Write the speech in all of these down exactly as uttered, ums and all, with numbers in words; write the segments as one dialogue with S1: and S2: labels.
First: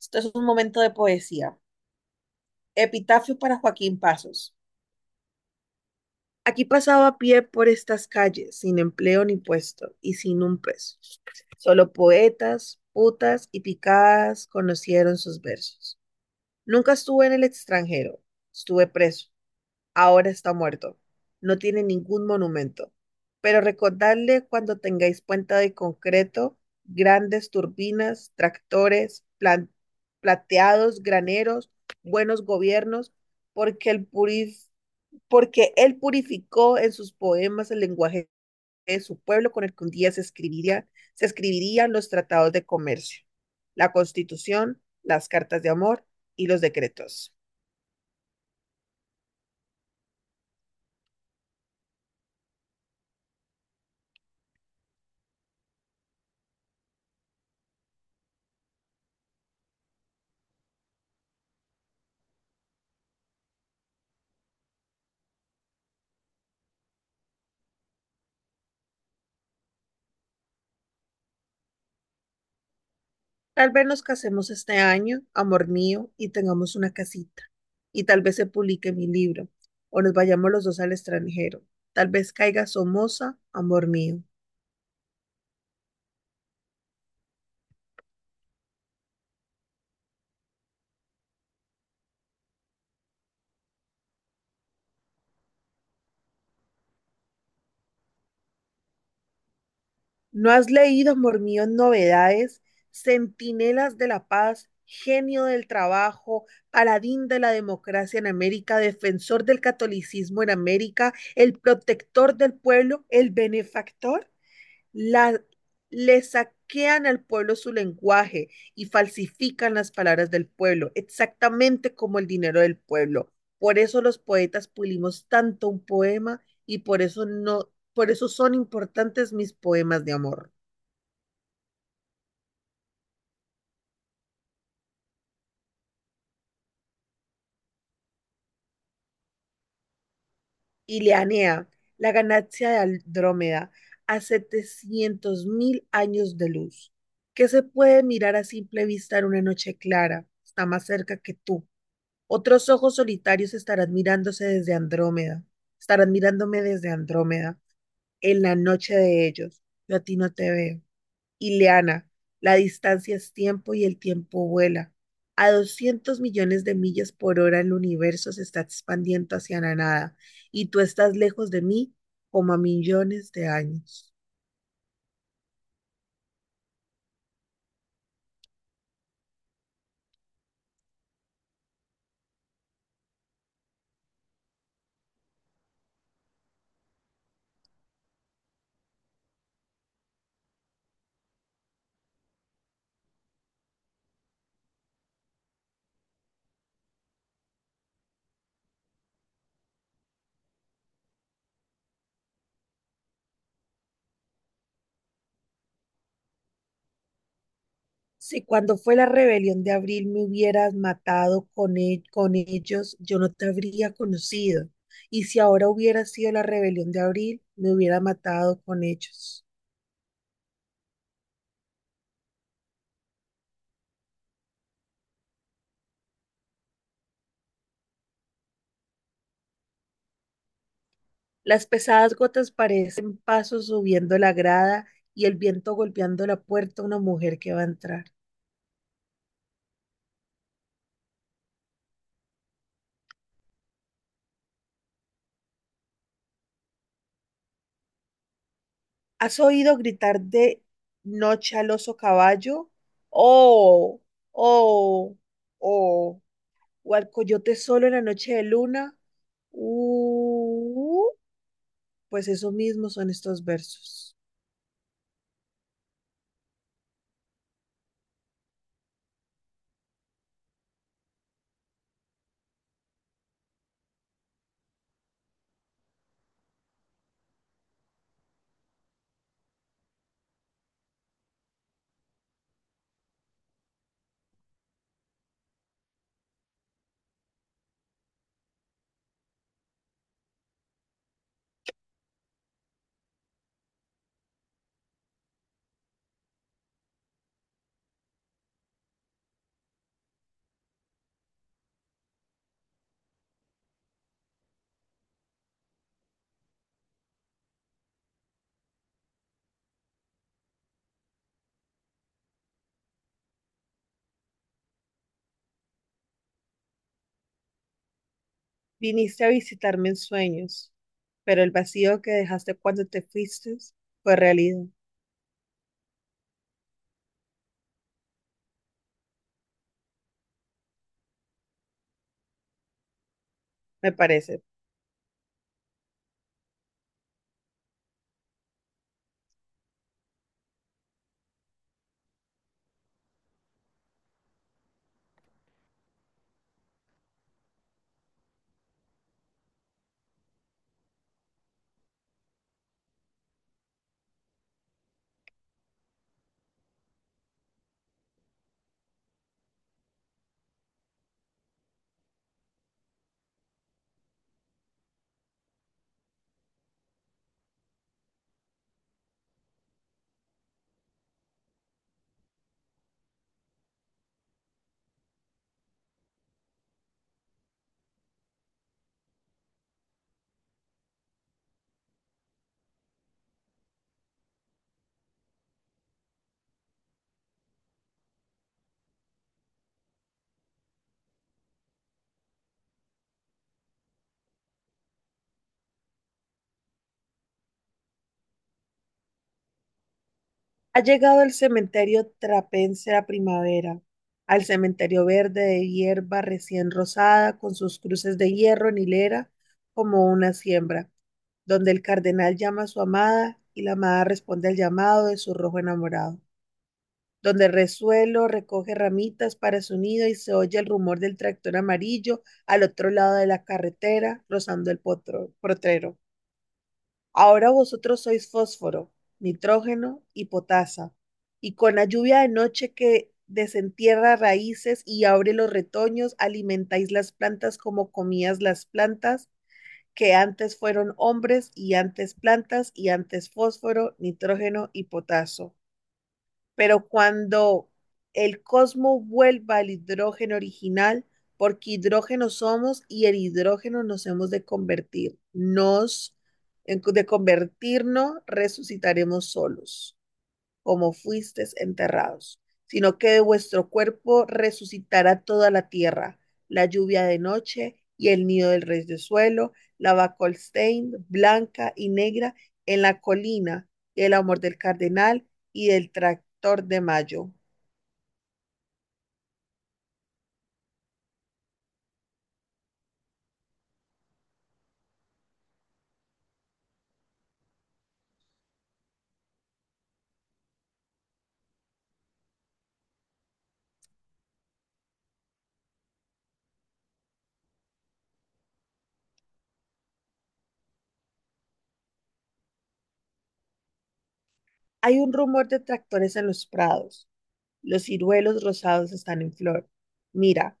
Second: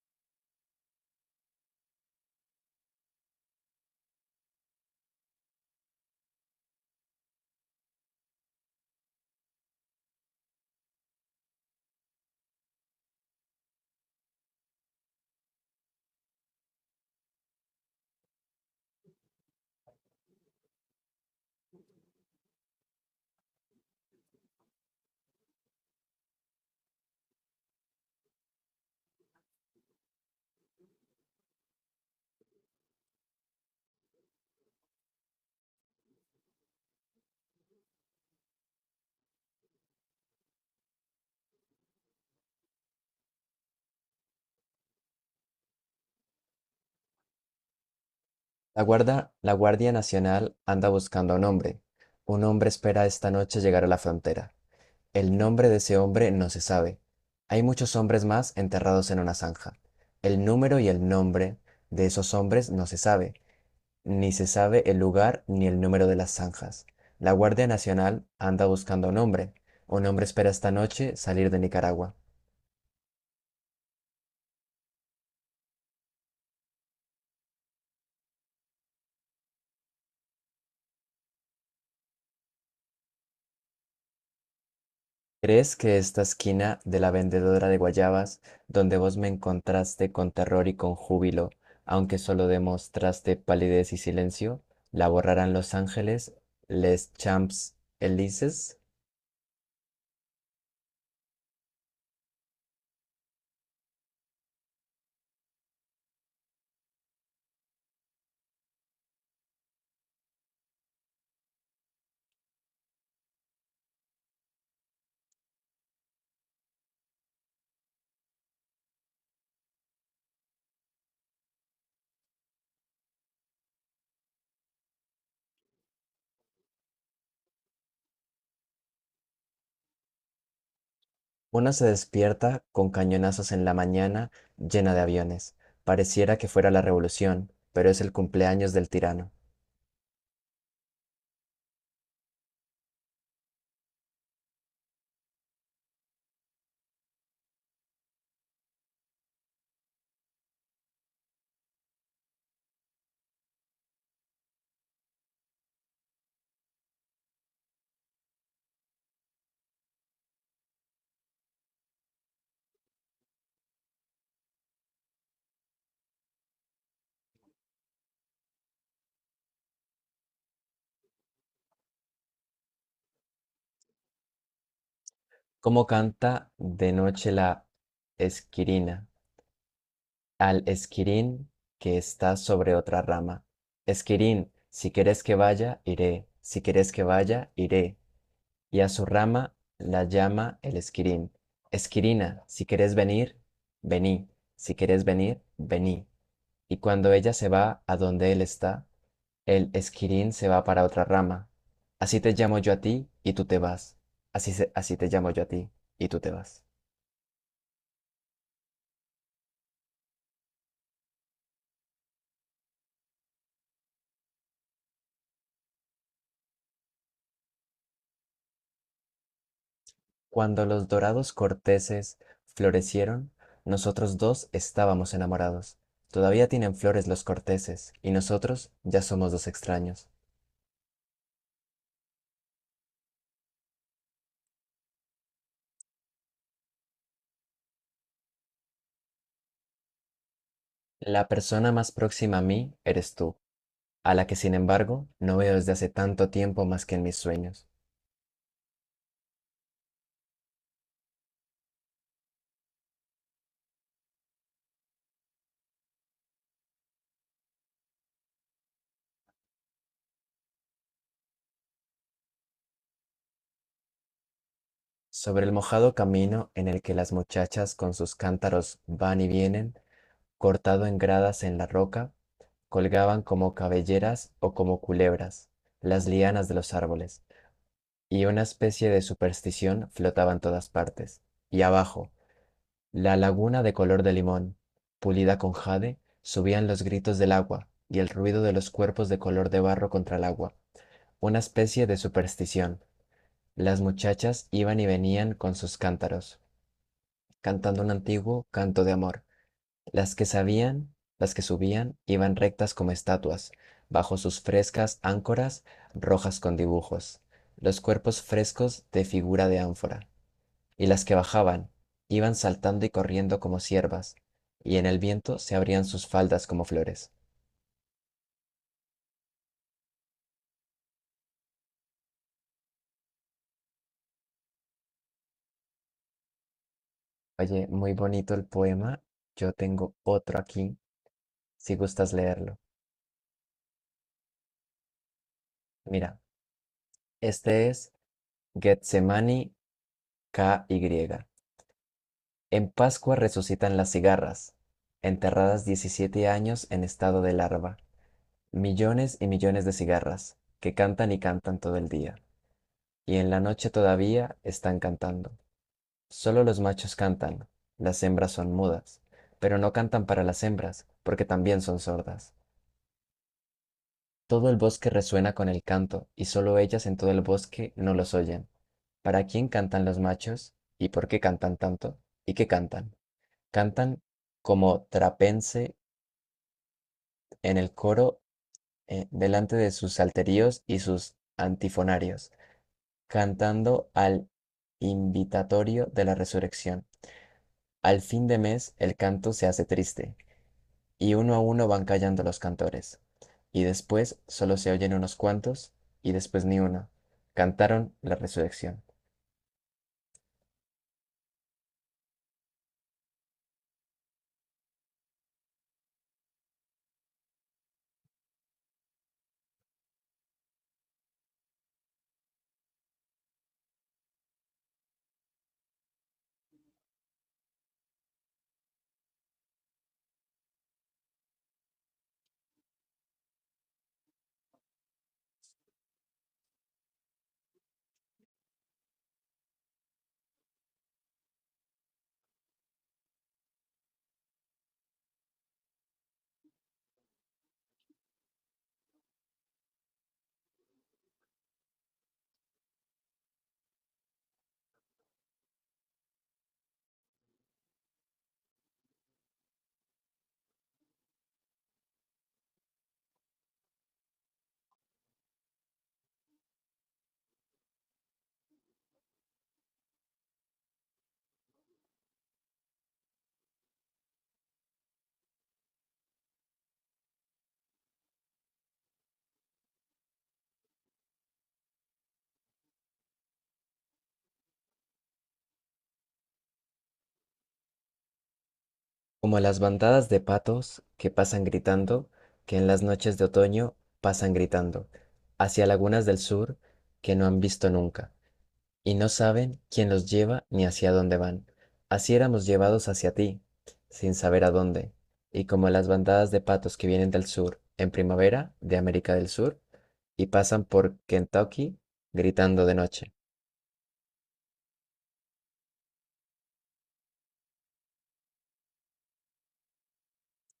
S1: Esto es un momento de poesía. Epitafio para Joaquín Pasos. Aquí pasaba a pie por estas calles, sin empleo ni puesto y sin un peso. Solo poetas, putas y picadas conocieron sus versos. Nunca estuve en el extranjero, estuve preso. Ahora está muerto. No tiene ningún monumento. Pero recordadle cuando tengáis puente de concreto, grandes turbinas, tractores, plan- plateados, graneros, buenos gobiernos, porque el purif- porque él purificó en sus poemas el lenguaje de su pueblo con el que un día se escribiría, se escribirían los tratados de comercio, la constitución, las cartas de amor y los decretos.
S2: La guarda- la Guardia Nacional anda buscando a un hombre. Un hombre espera esta noche llegar a la frontera. El nombre de ese hombre no se sabe. Hay muchos hombres más enterrados en una zanja. El número y el nombre de esos hombres no se sabe. Ni se sabe el lugar ni el número de las zanjas. La Guardia Nacional anda buscando a un hombre. Un hombre espera esta noche salir de Nicaragua.
S1: Tal vez nos casemos este año, amor mío, y tengamos una casita. Y tal vez se publique mi libro, o nos vayamos los dos al extranjero. Tal vez caiga Somoza, amor mío.
S2: ¿Crees que esta esquina de la vendedora de guayabas, donde vos me encontraste con terror y con júbilo, aunque solo demostraste palidez y silencio, la borrarán los ángeles, les champs Elises?
S1: ¿No has leído, amor mío, novedades? Centinelas de la paz, genio del trabajo, paladín de la democracia en América, defensor del catolicismo en América, el protector del pueblo, el benefactor. La, le saquean al pueblo su lenguaje y falsifican las palabras del pueblo, exactamente como el dinero del pueblo. Por eso los poetas pulimos tanto un poema y por eso no, por eso son importantes mis poemas de amor.
S2: Una se despierta con cañonazos en la mañana, llena de aviones. Pareciera que fuera la revolución, pero es el cumpleaños del tirano.
S1: Ileanea, la ganancia de Andrómeda, a setecientos mil años de luz, que se puede mirar a simple vista en una noche clara, está más cerca que tú. Otros ojos solitarios estarán mirándose desde Andrómeda, estarán mirándome desde Andrómeda, en la noche de ellos. Yo a ti no te veo. Ileana, la distancia es tiempo y el tiempo vuela. A doscientos millones de millas por hora el universo se está expandiendo hacia la nada y tú estás lejos de mí como a millones de años.
S2: ¿Cómo canta de noche la esquirina al esquirín que está sobre otra rama? Esquirín, si quieres que vaya, iré, si quieres que vaya, iré. Y a su rama la llama el esquirín. Esquirina, si quieres venir, vení, si quieres venir, vení. Y cuando ella se va a donde él está, el esquirín se va para otra rama. Así te llamo yo a ti y tú te vas. Así, se- así te llamo yo a ti y tú te vas.
S1: Si cuando fue la rebelión de abril me hubieras matado con, e- con ellos, yo no te habría conocido. Y si ahora hubiera sido la rebelión de abril, me hubiera matado con ellos.
S2: Cuando los dorados corteses florecieron, nosotros dos estábamos enamorados. Todavía tienen flores los corteses, y nosotros ya somos dos extraños.
S1: Las pesadas gotas parecen pasos subiendo la grada y el viento golpeando la puerta a una mujer que va a entrar.
S2: La persona más próxima a mí eres tú, a la que sin embargo no veo desde hace tanto tiempo más que en mis sueños.
S1: ¿Has oído gritar de noche al oso caballo? Oh, oh, oh. O al coyote solo en la noche de luna. Uh. Pues eso mismo son estos versos.
S2: Sobre el mojado camino en el que las muchachas con sus cántaros van y vienen, cortado en gradas en la roca, colgaban como cabelleras o como culebras, las lianas de los árboles y una especie de superstición flotaba en todas partes. Y abajo, la laguna de color de limón, pulida con jade, subían los gritos del agua y el ruido de los cuerpos de color de barro contra el agua. Una especie de superstición. Las muchachas iban y venían con sus cántaros, cantando un antiguo canto de amor. Las que sabían, las que subían, iban rectas como estatuas, bajo sus frescas áncoras rojas con dibujos, los cuerpos frescos de figura de ánfora. Y las que bajaban iban saltando y corriendo como ciervas, y en el viento se abrían sus faldas como flores.
S1: Viniste a visitarme en sueños, pero el vacío que dejaste cuando te fuiste fue realidad,
S2: Oye, muy bonito el poema. Yo tengo otro aquí, si gustas leerlo.
S1: me parece.
S2: Mira, este es Getsemani k KY. En Pascua resucitan las cigarras, enterradas diecisiete años en estado de larva, millones y millones de cigarras, que cantan y cantan todo el día, y en la noche todavía están cantando. Solo los machos cantan, las hembras son mudas, pero no cantan para las hembras, porque también son sordas. Todo el bosque resuena con el canto, y solo ellas en todo el bosque no los oyen. ¿Para quién cantan los machos? ¿Y por qué cantan tanto? ¿Y qué cantan? Cantan como trapense en el coro, eh, delante de sus salterios y sus antifonarios, cantando al invitatorio de la resurrección. Al fin de mes el canto se hace triste y uno a uno van callando los cantores. Y después solo se oyen unos cuantos, y después ni uno. Cantaron la resurrección.
S1: Ha llegado al cementerio trapense la primavera, al cementerio verde de hierba recién rosada, con sus cruces de hierro en hilera, como una siembra, donde el cardenal llama a su amada y la amada responde al llamado de su rojo enamorado. Donde el resuelo recoge ramitas para su nido y se oye el rumor del tractor amarillo al otro lado de la carretera, rozando el potro- potrero. Ahora vosotros sois fósforo, nitrógeno y potasa, y con la lluvia de noche que desentierra raíces y abre los retoños, alimentáis las plantas como comías las plantas que antes fueron hombres y antes plantas y antes fósforo, nitrógeno y potaso, pero cuando el cosmos vuelva al hidrógeno original, porque hidrógeno somos y el hidrógeno nos hemos de convertir, nos, de convertirnos, resucitaremos solos como fuisteis enterrados, sino que de vuestro cuerpo resucitará toda la tierra, la lluvia de noche y el nido del rey de suelo, la bacolstein blanca y negra en la colina, el amor del cardenal y del tractor de mayo.
S2: Como las bandadas de patos que pasan gritando, que en las noches de otoño pasan gritando, hacia lagunas del sur que no han visto nunca. Y no saben quién los lleva ni hacia dónde van. Así éramos llevados hacia ti, sin saber a dónde, y como las bandadas de patos que vienen del sur en primavera de América del Sur y pasan por Kentucky gritando de noche.
S1: Hay un rumor de tractores en los prados. Los ciruelos rosados están en flor. Mira,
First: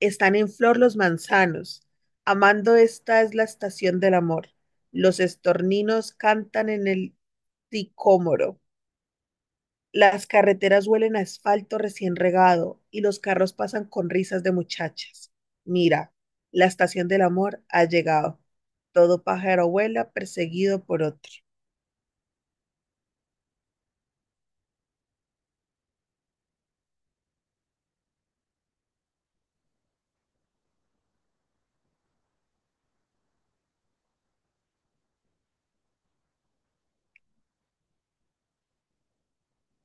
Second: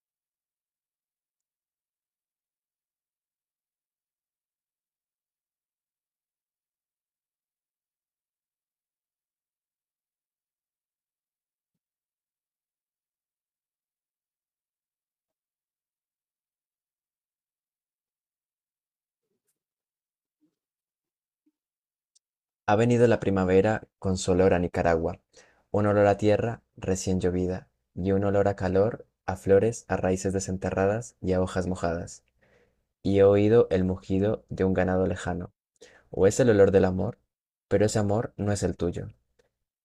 S1: están en flor los manzanos. Amando, esta es la estación del amor. Los estorninos cantan en el sicómoro. Las carreteras huelen a asfalto recién regado y los carros pasan con risas de muchachas. Mira, la estación del amor ha llegado. Todo pájaro vuela perseguido por otro.
S2: Ha venido la primavera con su olor a Nicaragua, un olor a tierra recién llovida y un olor a calor, a flores, a raíces desenterradas y a hojas mojadas. Y he oído el mugido de un ganado lejano o es el olor del amor, pero ese amor no es el tuyo.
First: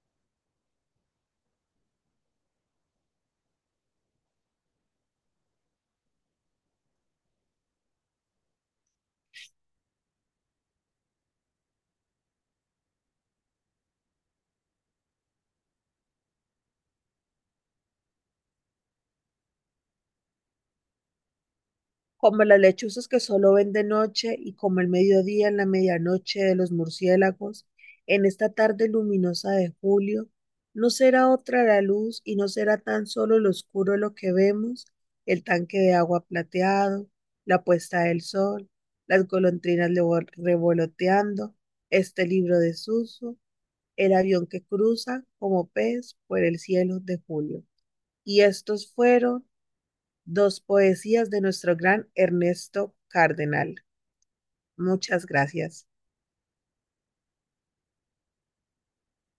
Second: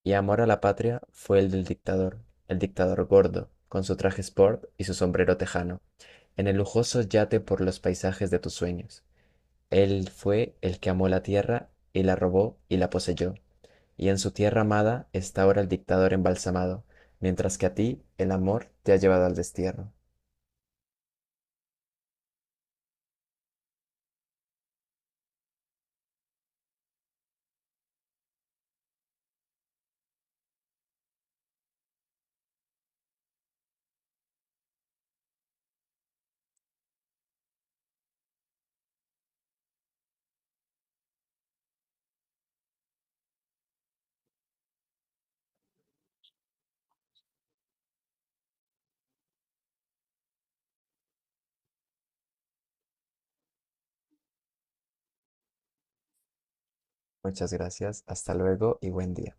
S2: Y amor a la patria fue el del dictador, el dictador gordo, con su traje sport y su sombrero tejano, en el lujoso yate por los paisajes de tus sueños. Él fue el que amó la tierra y la robó y la poseyó. Y en su tierra amada está ahora el dictador embalsamado, mientras que a ti el amor te ha llevado al destierro.
S1: Como las lechuzas que solo ven de noche y como el mediodía en la medianoche de los murciélagos, en esta tarde luminosa de julio, no será otra la luz y no será tan solo lo oscuro lo que vemos, el tanque de agua plateado, la puesta del sol, las golondrinas levo- revoloteando, este libro desuso, el avión que cruza como pez por el cielo de julio. Y estos fueron dos poesías de nuestro gran Ernesto Cardenal. Muchas gracias.
S2: Muchas gracias, hasta luego y buen día.